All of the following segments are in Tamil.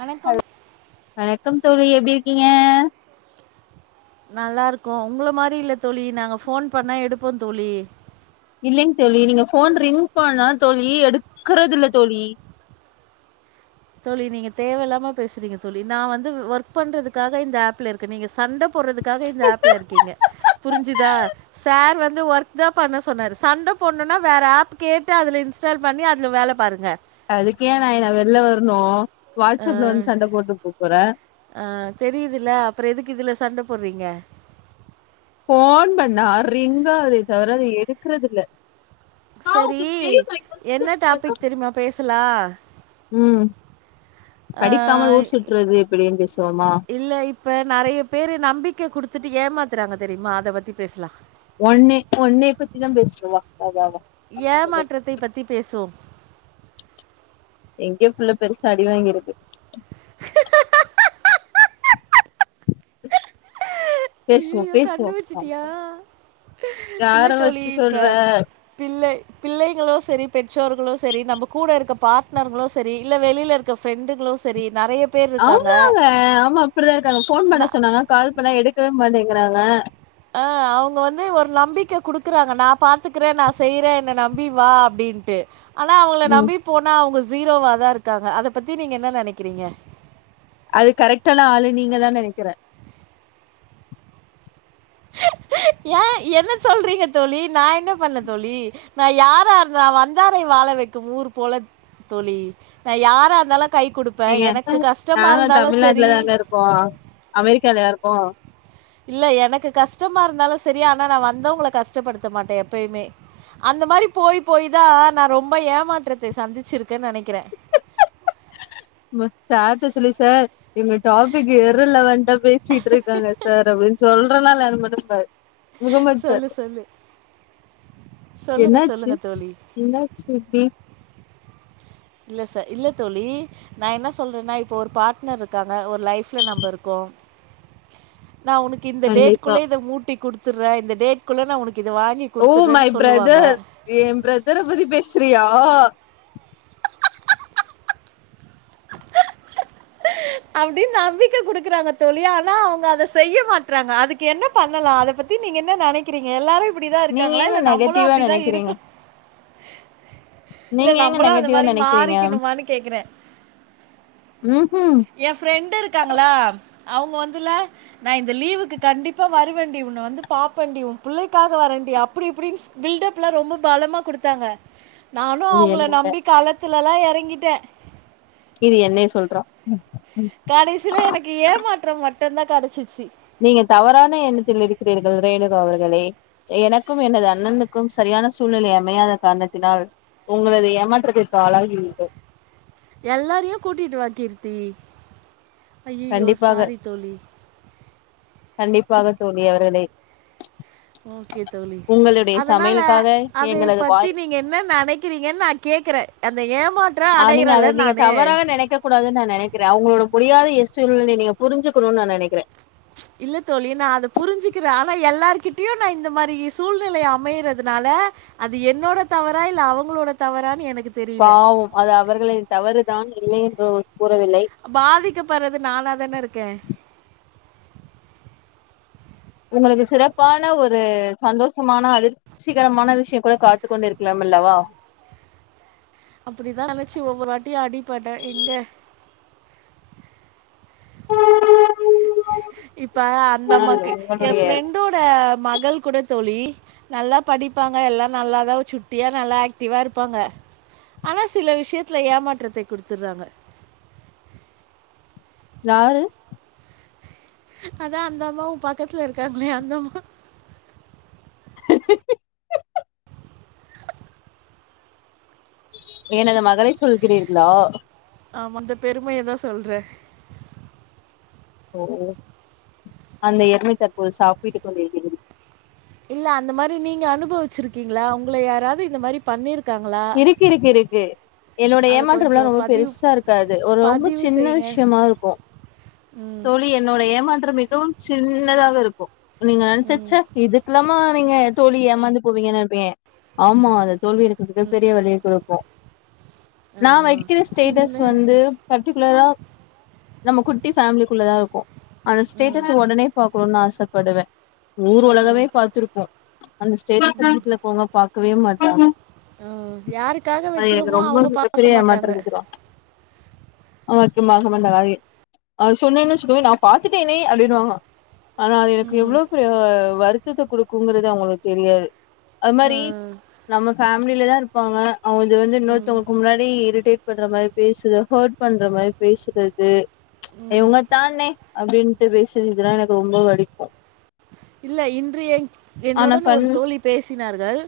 வணக்கம் வணக்கம் தோழி எப்டி இருக்கீங்க நல்லா இருக்கோ உங்கள மாரி இல்ல தோழி நாங்க ஃபோன் பண்ணா எடுப்போ தோழி இல்லிங்க தோழி நீங்க ஃபோன் ரிங் போண்ணா தோழி எடுக்கறத இல்ல தோழி தோழி நீங்க தேவையில்லாம பேசுறீங்க தோழி நா வந்து ஒர்க் பண்றதுக்காக இந்த ஆப்ல இருக்கே நீங்க சண்ட போறதுக்காக இந்த ஆப்ல இருக்கீங்க புரிஞ்சுதா சார் வந்து ஒர்க் தா பண்ண சொன்னாரு சண்ட போணுன்னா வேற ஆப் கேட்டு அதுல இன்ஸ்டால் பண்ணி அதுல வேல பாருங்க அதுக்கே ஏ நா என்ன வெளில வரணு வாட்ஸ்அப்ல வந்து சண்ட போட்டு கூப்புறே ஆ தெரியிதில்ல அப்புற எதுக்கு இதுல சண்ட போடுறீங்க ஃபோன் பண்ணா ரிங்காகுதே தவிர அத எடுக்கறதில்ல செரி என்ன டாபிக் தெரியுமா பேசலா ம் அ படிக்காமல் ஊர் சுற்றுவது எப்படின்னு பேசுவோமா இல்ல இப் ப நெறய பேரு நம்பிக்கை குடுத்துட்டு ஏமாத்துறாங்க தெரியுமா அத பத்தி பேசலா ஒன்னே ஒண்ணே பத்தி தா பேசிட்டு வா வா வா வா ஏமாற்றத்தை பத்திப் பேசுவோ எங்கேயோ புள்ள பெருசா அடி வாங்கியிருக்கு பேசுவோ ஐய்யயோ கண்டு பேசுவோ வச்சுட்டியா இல்ல யார தோழி வச்சு இப்ப சொல்ற பிள்ளை பிள்ளைங்களு செரி பெற்றோர்களு செரி நம்ம கூட இருக்க பார்ட்னர்களு செரி இல்ல வெளியில இருக் க ப்ஃரெண்டுகளு செரி நெறைய பேர் இருக்காங்க. ஆமாங்க ஆமா அப்டிதா இருக்காங்க ஃபோன் ந பண்ண சொன்னாங்க கால் பண்ண எடுக்கவே மாட்டேங்கிறாங்க ஆ அவ்ங்க வந்து ஒரு நம்பிக்க குடுக்குறாங்க நா பாத்துக்கறே நா செய்யறே என்ன நம்பி வா அப்டின்னு டு ஆனா அவங்ள ம் நம்பி போனா அவ்ங்க ஜீரோவ தா இருக்காங்க அத பத்தி நீங்க என்ன நெனக்கிறீங்க அதுக் கரெக்டான ஆளு நீங்க தா நெனக்கிற ஏ என்ன சொல்றீங்க தோழி நா என்ன பண்ண தோழி நா யாரார்ந்த நா வந்தாரை வாழ வைக்கும் ஊர் போல தோழி நா யாரா இருந்தாலு கை குடுப்ப ஏங்க எனக்கு கஸ்ட்டமா இருந்தாலு செரி போ அமெரிக்காலயா இருக்கோ இல்ல எனக்கு கஸ்ட்டமா இருந்தாலு செரி ஆனா நா வந்தவுங்க கஸ்ட்டப்படுத்த மாட்ட எப்பயுமே அந்த மாரி போயி போயி தா நா ரொம்ப ஏமாற்றத்தை சந்திச்சிருக்கேன் நெனக்கிறே மு சார்ட்ட சொல்லி சார் எங்க டாப்பிக் எரு லவன்ட்டா பேசிட்ருக்காங்க சார் அப்டின் சொல்றனா இல்லயானு மட்டு பாரு சொல்லு முகம்மத்சட் சொல்லு சொல்லுங்க என்னாச்சு சொல்லுங்க தோழி என்னாச்சு ரித்தி இல்ல ச இல்ல தோழி நா என்ன சொல்றேன்னா இப்ப ஒரு பாட்னர் ருக்காங்க ஒரு லைஃப்ல நம்ப இருக்கோ நா உனுக் இந்த கண்டிப்பா டேட்குள்ள இத மூட்டி குடுத்துற்ற இந்த டேட்குள்ள நா உனக்கு இத வாங்கி ஓ மை குடுத்துர்றேன்னு சொல்லுவாங்க பிரதர் ஏ பிரதர பத்தி பேசுறியா அப்டின்னு நம்பிக்க குடுக்குறாங்க தோழி ஆனா அவுங்க அத செய்ய மாட்றாங்க அதுக்கு என்ன பண்ணலா அத பத் தி நீங்க என்ன நெனக்கிறீங்க எல்லாரயு ப்படிதா நீங்க இருக்காங்களா ஏங்க இல்ல நம்பளு நெகட்டிவா அப்டிதா நெனைக்கிறீங்க இருக்கு இல்ல நீங்க ஏங்க நம்பளு அந்த நெகட்டிவா மாரி நெனைக்கிறீங்க மாரிக்கெணுமானு கேக்குறே ம் ஹு ஏ ஃப்ரெண்டு இருக்காங்களா அவுங்க வந்துல நா இந்த லீவுக்கு கண்டிப்பா வருவன்டி உன்ன வந்து பாப்பன்டி உன் புள்ளைக்காக வரன்டி அப்புடி இப்புடின் பில்டப்லா ரொம்ப பலமா குடுத்தாங்க நானு இது அவுங்ள என்ன நம்பி காலத்துலலா எறங்கிட்ட இது என்னய சொல்றா கடைசில எனக்கு ஏமாற்றம் மட்டுந்தா கடச்சிச்சு நீங்க தவறான எண்ணத்தில் இருக்கிறீர்கள் ரேணுகா அவர்களே எனக்கும் எனது அண்ணனுக்கும் சரியான சூழ்நலை அமையாத கார்ணத்தினால் உங்களது ஏமாற்றத்திற்கு ஆளாகி [unintelligible] எல்லாரையு கூட்டிட்டு வா கீர்த்தி ஐயயோ கண்டிப்பாக சாரி தோழி கண்டிப்பாக தோழி அவர்களே ஓகே தோழி உங்களுடைய அதனால சமையலுக்காக அதே எங்களது பத்தி வாய் நீங்க என்ன நெனக்கிறீங்கன் நா கேக்குற அந்த ஏமாற்ற அடைறல்ல நானு கூடாது நா நெனக்கிற அவுங்குளோட புரியாத எ ஸ்டூனலைய நீங்க புரிஞ்சுக்குணு நா நெனைக்கிற இல்ல தோழி நா அத புரிஞ்சுக்கிற ஆனா எல்லார்கிட்யு நா இந்த மாரி சூழ்நலைய அமைறதுனால அது என்னோட தவறா இல்ல அவங்ளோட தவறான் எனக்கு தெரியல பாவோ அது அவர்களை தவறுதான் இல்லை என்று கூறவில்லை பாதிக்கபற்றது நானா தான இருக்கே உங்களுக்கு சிறப்பான ஒரு சந்தோஷமான அதிர் சீகரமான விஷ்ய கூட காத்துக்கொண்டிருக்லாம் இல்லவா அப்புடிதா நெனைச்சு ஒவ்வொரு வாட்டியு அடிப்பட்ட இந்த இப்ப அந்த ஆனால் அம்மாக்கு எ உங்களுடைய ஃப்ரெண்டோட மகள் கூட தோழி நல்லா படிப்பாங்க எல்லாம் நல்லாதா சுட்டியா நல்லா ஆக்டிவா இருப்பாங்க ஆனா சில விஷயத்துல ஏமாற்றத்தை குடுத்துடுறாங்க யாரு அதா அந்த அம்மா உன் பாக்கத்துல இருக்காங்களே அந்த அம்மா எனது மகளை சொல்கிறீர்களா ஆம் அந்த பெருமையதா சொல்றே ஓ அந்த எருமை தற்போது சாப்பிட்டு கொண்டிருக்கு இல்ல அந்த மாரி நீங்க அனுபவிச்சிருக்கீங்ளா உங்கள யாராவது இந்த மாரி பண்ணியிருக்காங்களா இருக்கு இருக்கு இருக்கு என்னோட அத கொஞ்சோ ஏமாற்றமெல்லாம் ரொம்ப பதிவு பெருசா இருக்காது ஒரு ரொம்போ பதிவு சின்ன செய்யுங்க விஷ்யமா இருக்கும் ம் தோழி என்னோட ஏமாற்றம் மிகவும் சின்னதாக இருக்கும் நீங்க நெனச்சா ச்எ இது குல்லாமா நீங்க தோழி ஏமாந்து போவீங்கன் நெனைப்பீங்க ஆமா அத தோல்வி ங்கிறது மிகப்பெரிய வலிய கொடுக்கும் ஆ நா வைக்கிற ஸ்டேட்டஸ் சின்ன வந்து பர்டிகுலரா நம்ம குட்டி ஃபேமிலிக்குள்ள தா இருக்கும் அந்த ம் ஸ்டேட்டஸ் ஒடனே பாக்கணுனு ஆசைப்படுவேன் ஊர் ஆ உலகமே பாத்திருக்கும் அந்த ஸ்டேஸ்ல வீட்ல இருக்கவங்க பாக் கவே மாட்டாங்க ம். யாருக்காக அது எனக்கு வைக்கிறோமோ ரொம்ப அவங்க பாக்க மிகப்பெரிய மாட்டாங்க. ஏமாட்டரஇது தா அவனுக்கு மாசமண்ட காி அ சொன்னேன்னு வெச்சிக்கோவேன் நான் பாத்துட்டேன்னே அப்டின்டுவாங்க ஆனா அது எனக்கு எவ்ளோ பெரிய வருத் டத்த குடுக்குங்கறது அவங்களுக்கு தெரியாது அது மாரி ம். நம்ம ஃபேமிலில தா இருப்பாங்க அவங்க து வந்து இன்னொத்தவங்ளுக்கு முன்னாடி இரிட்டேட் பண்ற மாரி பேசுற ஹெர்ட் பண்ற மாரி பேசுறது இவங்க தானே அப்டின்ட்டு பேசுறதுல்லா எனக்கு ரொம்ப வலிக்கும் இல்ல இன்று என் என்னுடன் ஒரு பண் தோழி பேசினார்கள்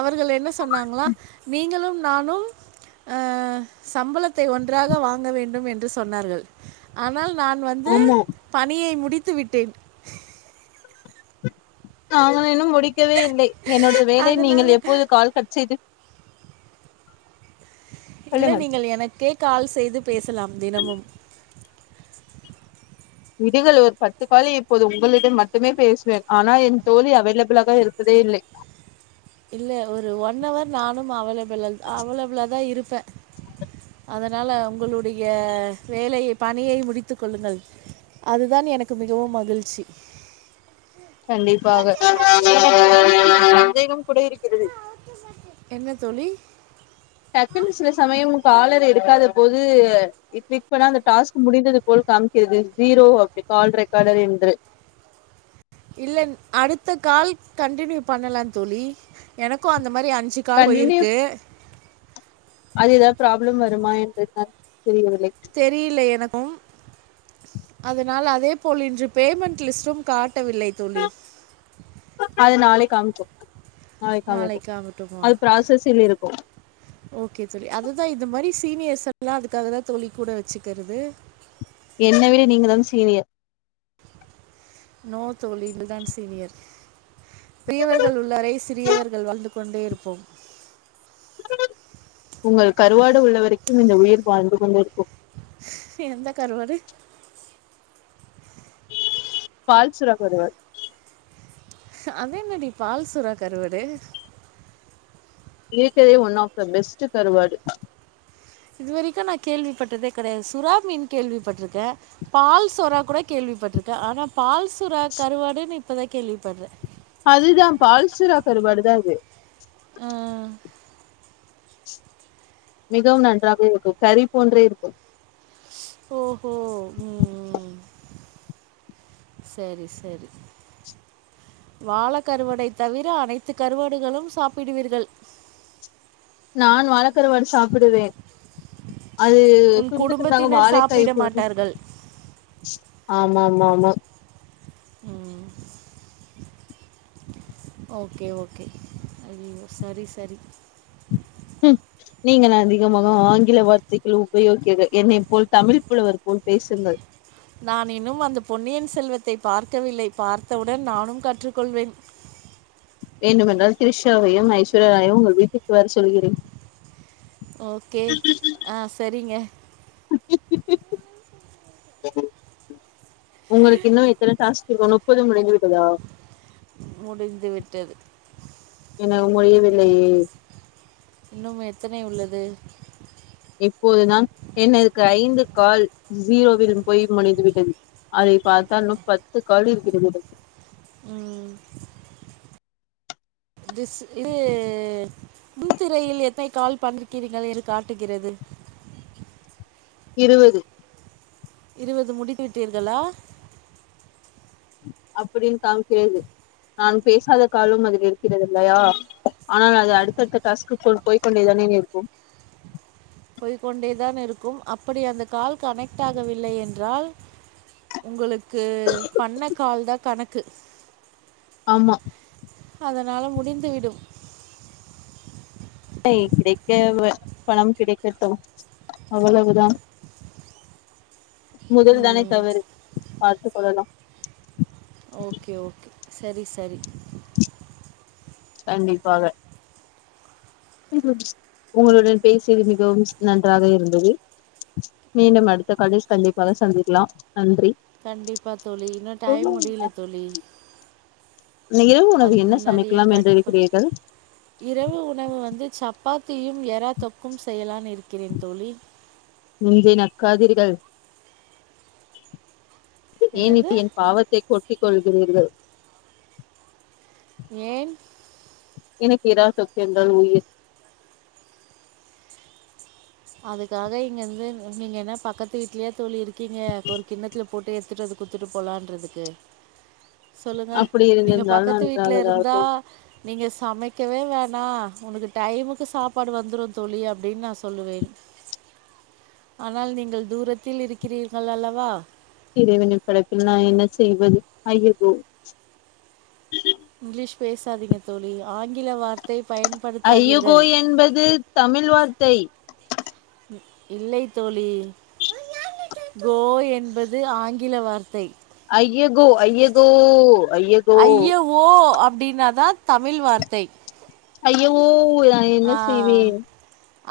அவர்கள் என்ன சொன்னாங்களா நீங்களும் நானும் அன் சம்பளத்தை ஒன்றாக வாங்க வேண்டும் என்று சொன்னார்கள் ஆனால் நான் வந்து ஆமா பணியை முடித்து விட்டேன் நாங்கள் இன்னும் முடிக்கவே இல்லை என்னோட வேலை அதனால நீங்கள் எப்போது கால் கட் செய்து இல்ல சொல்லுங்கள் நீங்கள் எனக்கே கால் செய்து பேசலாம் தினமும் விடுங்கள் ஒரு பத்து காலி இப்போது உங்களிடம் மட்டுமே பேசுவேன் ஆனா என் தோழி அவைலபிளாக இருப்பதே இல்லை இல்ல ஒரு ஒன் ஹவர் நானும் அவைலபிள அவைலபிள தா இருப்பேன் அதனால உங்குளுடைய வேலையை பணியை முடித்து கொள்ளுங்கள் அதுதான் எனக்கு மிகவும் மகிழ்ச்சி கண்டிப்பாக [unintelligible] சந்தேகம் கூட இருக்கிறது என்ன தோழி டக்குன்னு சில சமயம் காலர் எடுக்காத போது இ இப்ப நா அந்த டாஸ்க் முடிந்தது போல் காமிக்கிறது ஜீரோ அப்டி கால் ரெக்கார்டர் என்று இல்ல அடுத்த கால் கண்டினியூ பண்ணலான் தோழி எனக்கும் அந்த மாதிரி அஞ்சு கால் கண்டினியூ போயிருக்கு அது ஏதாவது ப்ராப்ளம் வருமா என்றதுதான் தெரியவில்லை தெரியில்ல எனக்கும் அதனால் அதே போல் இன்று பேமண்ட் லிஸ்டும் காட்டவில்லை தோழி அது நாளை காமிக்கும் நாளை காமிக்கும் அது ப்ராசஸில் இருக்கும் ஓகே தோழி அதுதான் இந்த மாரி சீனியர்ஸ் எல்லாம் அதுக்காகதா தோழி கூட வச்சுக்கிறது என்னை விட நீங்க தான் சீனியர் நோ தோழி இது தான் சீனியர் பெரியவர்கள் உள்ளவரை சிறியவர்கள் வாழ்ந்து கொண்டே இருப்போம் உங்கள் கருவாடு உள்ள வரைக்கும் இந்த உயிர் வாழ்ந்து கொண்டிருக்கும் எந்த கருவாடு பால்சுரா கருவாடு அது என்னடி பால்சுறா கருவாடு இருக்கதே ஒன் ஆஃப் த பெஸ்ட் கருவாடு இது வரைக்கு நா கேள்விப்பட்டதே கெடையாது சுறாமீன் கேள்விப்பட்டிருக்கே பால்சுறா கூட கேள்விப்பட்டிருக்கே ஆனா பால்சுறா கருவாடுன்னு இப்பதா கேள்வி பட்றே அதுதா பால்சுறா கருவாடு தா அது ஆ அ மிகவும் நன்றாவே இருக்கு கறி போன்றே இருக்கும் ஓஹோ ம் ம் சரி சரி வாழ கருவாடை தவிர அனைத்து கருவாடுகளும் சாப்பிடுவீர்கள் நான் வாழக்கருவாடு சாப்பிடுவேன் அது உன் துண்டு துண்டாக குடும்பத்தினர் வாழைக்கா சாப்பிட போரும் மாட்டார்கள் ஆமா மா மா ம் ஓகே ஓகே ஐயய்யோ சரி சரி நீங்க தான் அதிகமாக ஆங்கில வார்த்தைகளை உபயோகிக்கிரி என்னை போல் தமிழ் புலவர் போல் பேசுங்கள் நான் இன்னும் அந்த பொன்னியின் செல்வத்தை பார்க்கவில்லை பார்த்தவுடன் நானும் கற்றுக்கொள்வேன் வேண்டுமென்றால் த்ரிஷாவையும் ஐஸ்வர்யாராயயும் உங்கள் வீட்டுக்கு வர சொல்கிறேன் ஓகே ஆ சரிங்க உங்களுக்கு இன்னு எத்தன டாஸ்க்கு இருக்கு முப்பது முடிஞ்சு விட்டதா முடிந்துவிட்டது. என்னால் முடியவில்லயே இன்னும் எத்தனை உள்ளது இப்போதுதான் எனக்கு ஐந்து கால் ஜீரோவில் போய் முடிந்துவிட்டது அதை பாத்தா இன்னு பத்து கால் இருக்குது மீதம் ம். திஸ் இது முன்திரையில் எத்தனை கால் பண்ணிருக்கிறீங்கள் என்று காட்டுகிறது இருவது இருவது முடித்து விட்டீர்களா அப்டின்னு காம்க்காது நாம் பேசாத காலும் அதில் இருக்கிறது இல்லையா ஆனால் அது அடுத்த அடுத்த டாஸ்கு போய் கொண்டே தானே இருக்கும் போய் கொண்டே தான் இருக்கும் அப்படி அந்த கால் கனெக்ட் ஆகவில்லை என்றால் உங்களுக்கு பண்ண கால் தா கணக்கு ஆமா அதனால முடிந்து விடும் [unintelligible] கிடைக்க பணம் கிடைக்கட்டும் அவ்வளவுதான் முதல் தானே ம் தவறு பார்த்து கொள்ளலா ஓகே ஓகே சரி சரி கண்டிப்பாக உங்களுடைய பேச்சு மிகவும் நன்றாக இருந்தது மீண்டும் அடுத்த காலில் கண்டிப்பாக சந்திக்கலாம் நன்றி கண்டிப்பா தோழி இன்னொ டைம் முடியல தோழி இன்னக் இரவு உணவு அதுக்கு என்ன முன்னாடியே சமைக்கலாம் கட் என்று பண் இருக்கிறீர்கள் இரவு உணவு வந்து சப்பாத்தியும் எறா தொக்கும் செய்யலானு இருக்கிறேன் தோழி நெஞ்சை நக்காதிர்கள் ஏன் என்னது இப்டி என் பாவத்தைக் கொட்டிக் கொள்கிறீர்கள் ஏன் எனக்கு இறால் தொக்கு என்றால் உயிர் அதுக்காக இங்க இருந்து நீங்க என்ன பக்கத்து வீட்லயா தோழி இருக்கீங்க ஒரு கிண்ணத்துல போட்டு எடுத்துறதுக்கு குத்துட்டு போலான்றதுக்கு சொல்லுங்க அப்படி நீங்க இருந்திருந்தால் பக்கத்து வீட்டுல நன்றாகதா இருந்தா இருக்கும் நீங்க சமைக்கவே வேனா ஒங்கக்கு டைமுக்கு சாப்பாடு வந்துரு தோழி அப்டின்னு நா சொல்லுவே ஆனால் நீங்கள் தூரத்தில் இருக்கிறீர்கள் அல்லவா இறைவனின் படைப்பில் நா என்ன செய்வது ஐயகோ இங்லீஷ் பேசாதிங்க தோழி ஆங்கில வார்த்தை பயன் ஐயகோ என்பது தமிழ் வார்த்தை இல்லை தோழி கோ என்பது ஆங்கில வார்த்தை ஐயகோ ஐயகோ ஐய ஐய ஓ அப்டினாதா தமிழ் வார்த்தை ஐயஓ இதா ஆ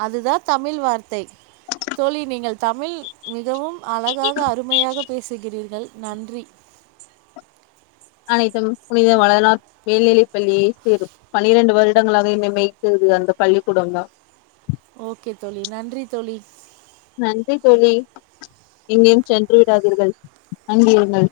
அதுதா தமிழ் வார்த்தை தோழி நீங்கள் தமிழ் மிகவும் அழகாக அருமையாக பேசுகிறீர்கள் நன்றி அனைத்தும் புனித வளளார் மேல்நிலை பள்ளியே சேரும் பனிரண்டு வருடங்களாக என்ன மேய்த்தது அந்த பள்ளிக்கூடந்தா ஓகே தோழி நன்றி தோழி நன்றி தோழி எங்கெயும் சென்று விடாதீர்கள் அங்கிருங்கள்